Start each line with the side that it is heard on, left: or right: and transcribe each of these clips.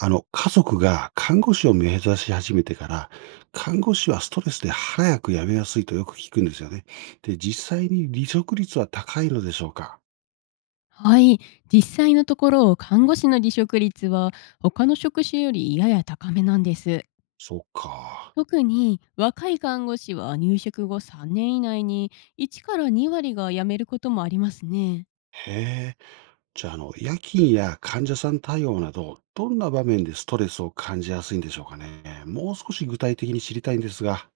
right: 家族が看護師を目指し始めてから、看護師はストレスで早く辞めやすいとよく聞くんですよね。で、実際に離職率は高いのでしょうか。
left: はい、実際のところ看護師の離職率は他の職種よりやや高めなんです。
right: そっか。
left: 特に若い看護師は入職後3年以内に1から2割が辞めることもありますね。
right: へえ。じゃあ、夜勤や患者さん対応など、どんな場面でストレスを感じやすいんでしょうかね。もう少し具体的に知りたいんですが。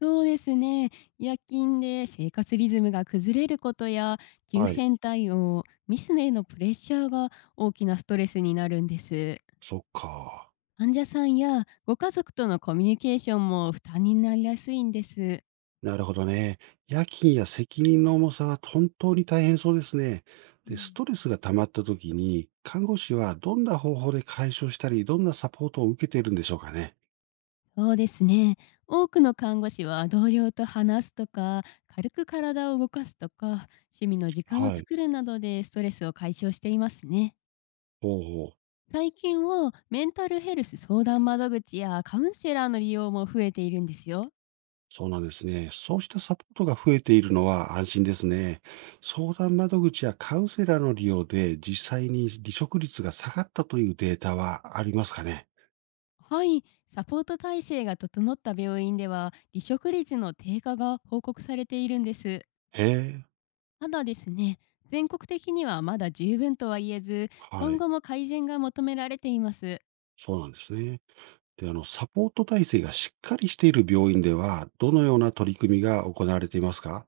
left: そうですね。夜勤で生活リズムが崩れることや急
right: はい。
left: 変対応、ミスへのプレッシャーが大きなストレスになるんです。
right: そっか。
left: 患者さんやご家族とのコミュニケーションも負担になりやすいんです。
right: なるほどね。夜勤や責任の重さは本当に大変そうですね。
left: う
right: で、ス
left: ん。
right: トレスが溜まった時に、看護師はどんな方法で解消したり、どんなサポートを受けているんでしょうかね。
left: そうですね。多くの看護師は同僚と話すとか、軽く体を動かすとか、趣味の時間を
right: はい。
left: 作るなどでストレスを解消していますね。
right: ほうほう。
left: 最近はメンタルヘルス相談窓口やカウンセラーの利用も増えているんですよ。
right: そうなんですね。そうしたサポートが増えているのは安心ですね。相談窓口やカウンセラーの利用で実際に離職率が下がったというデータはありますかね。
left: はい、サポート体制が整った病院では離職率の低下が報告されているんです。
right: へえ。
left: ただですね、全国的にはまだ十分とは言えず、
right: は
left: 今
right: い。
left: 後も改善が求められています。
right: そうなんですね。で、サポート体制がしっかりしている病院では、どのような取り組みが行われていますか。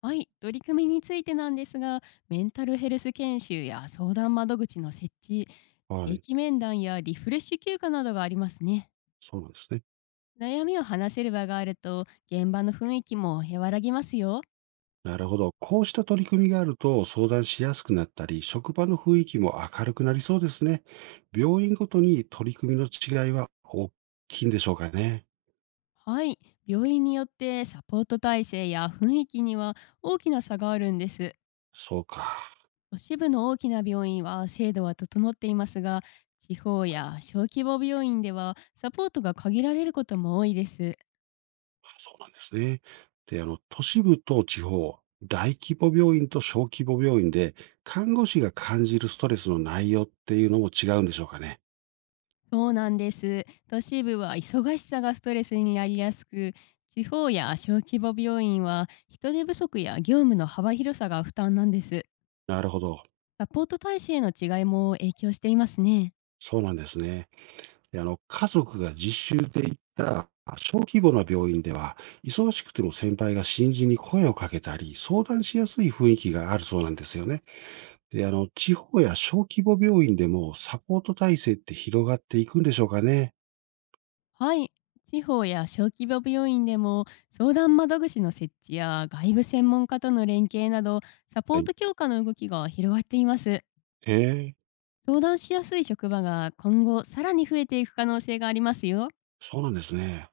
left: はい、取り組みについてなんですが、メンタルヘルス研修や相談窓口の設置、
right: は
left: 定
right: い。
left: 期面談やリフレッシュ休暇などがありますね。
right: そうなんですね。
left: 悩みを話せる場があると、現場の雰囲気も和らぎますよ。
right: なるほど。こうした取り組みがあると、相談しやすくなったり、職場の雰囲気も明るくなりそうですね。病院ごとに取り組みの違いは大きいんでしょうかね。
left: はい、病院によってサポート体制や雰囲気には大きな差があるんです。
right: そうか。
left: 都市部の大きな病院は制度は整っていますが、地方や小規模病院ではサポートが限られることも多いです。
right: そうなんですね。で、都市部と地方、大規模病院と小規模病院で、看護師が感じるストレスの内容っていうのも違うんでしょうかね。
left: そうなんです。都市部は忙しさがストレスになりやすく、地方や小規模病院は人手不足や業務の幅広さが負担なんです。
right: なるほど。
left: サポート体制の違いも影響していますね。
right: そうなんですね。で家族が実習で行った小規模な病院では、忙しくても先輩が新人に声をかけたり、相談しやすい雰囲気があるそうなんですよね。で、地方や小規模病院でもサポート体制って広がっていくんでしょうかね。
left: はい。地方や小規模病院でも相談窓口の設置や外部専門家との連携など、サポ
right: は
left: ー
right: い。
left: ト強化の動きが広がっています。
right: へえ、
left: 相談しやすい職場が今後さらに増えていく可能性がありますよ。
right: そうなんですね。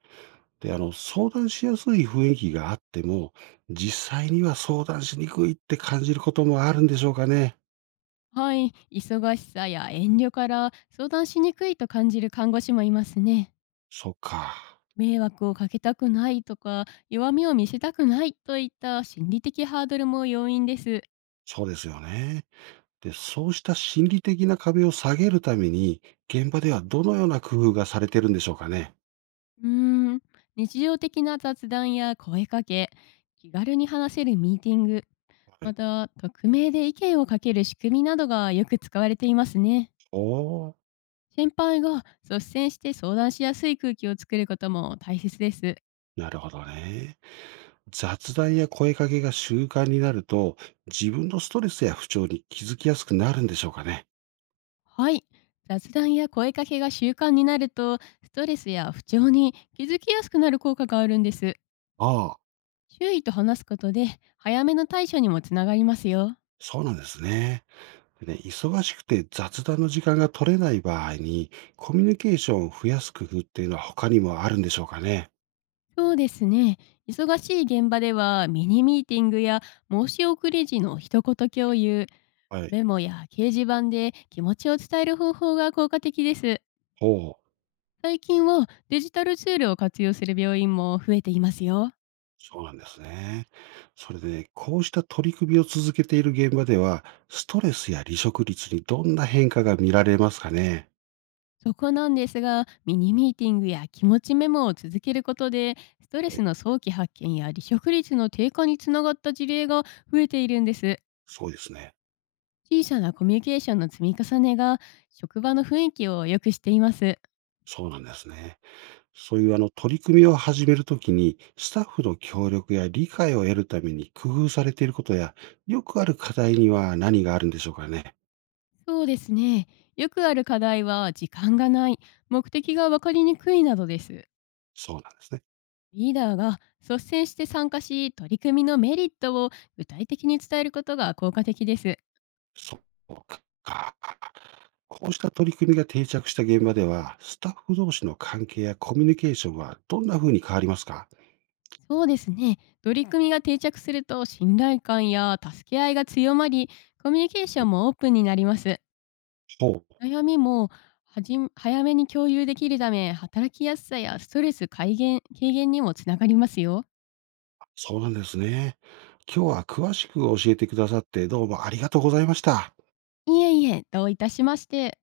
right: で、相談しやすい雰囲気があっても、実際には相談しにくいって感じることもあるんでしょうかね。
left: はい、忙しさや遠慮から相談しにくいと感じる看護師もいますね。
right: そっか。
left: 迷惑をかけたくないとか弱みを見せたくないといった心理的ハードルも要因です。
right: そうですよね。で、そうした心理的な壁を下げるために、現場ではどのような工夫がされてるんでしょうかね？
left: うーん、日常的な雑談や声かけ、気軽に話せるミーティング、
right: は
left: ま
right: い。
left: た匿名で意見をかける仕組みなどがよく使われていますね。
right: おお、
left: 先輩が率先して相談しやすい空気を作ることも大切です。
right: なるほどね。雑談や声かけが習慣になると、自分のストレスや不調に気づきやすくなるんでしょうかね？
left: はい。雑談や声かけが習慣になると、ストレスや不調に気づきやすくなる効果があるんです。
right: ああ、
left: 周囲と話すことで、早めの対処にもつながりますよ。
right: そうなんですね。でね、忙しくて雑談の時間が取れない場合に、コミュニケーションを増やす工夫っていうのは他にもあるんでしょうかね？
left: そうですね。忙しい現場では、ミニミーティングや申し送り時の一言共有、
right: はい。
left: メモや掲示板で気持ちを伝える方法が効果的です。
right: ほう。
left: 最近はデジタルツールを活用する病院も増えていますよ。
right: そうなんですね。それでね、こうした取り組みを続けている現場では、ストレスや離職率にどんな変化が見られますかね。
left: そこなんですが、ミニミーティングや気持ちメモを続けることで、ストレ
right: は
left: ス
right: い、
left: の早期発見や離職率の低下につながった事例が増えているんです。
right: そうですね。
left: 小さなコミュニケーションの積み重ねが、職場の雰囲気を良くしています。
right: そうなんですね。そういう取り組みを始めるときに、スタッフの協力や理解を得るために工夫されていることや、よくある課題には何があるんでしょうかね。
left: そうですね。よくある課題は、時間がない、目的が分かりにくいなどです。
right: そうなんですね。
left: リーダーが率先して参加し、取り組みのメリットを具体的に伝えることが効果的です。
right: そうか。こうした取り組みが定着した現場では、スタッフ同士の関係やコミュニケーションはどんな風に変わりますか。
left: そうですね。取り組みが定着すると信頼感や助け合いが強まり、コミュニケーショ
right: はい、
left: ンもオープンになります。
right: ほう、
left: 悩みもはじん早めに共有できるため、働きやすさやストレス改減軽減にもつながりますよ。
right: そうなんですね。今日は詳しく教えてくださってどうもありがとうございました。
left: いえいえ、どういたしまして。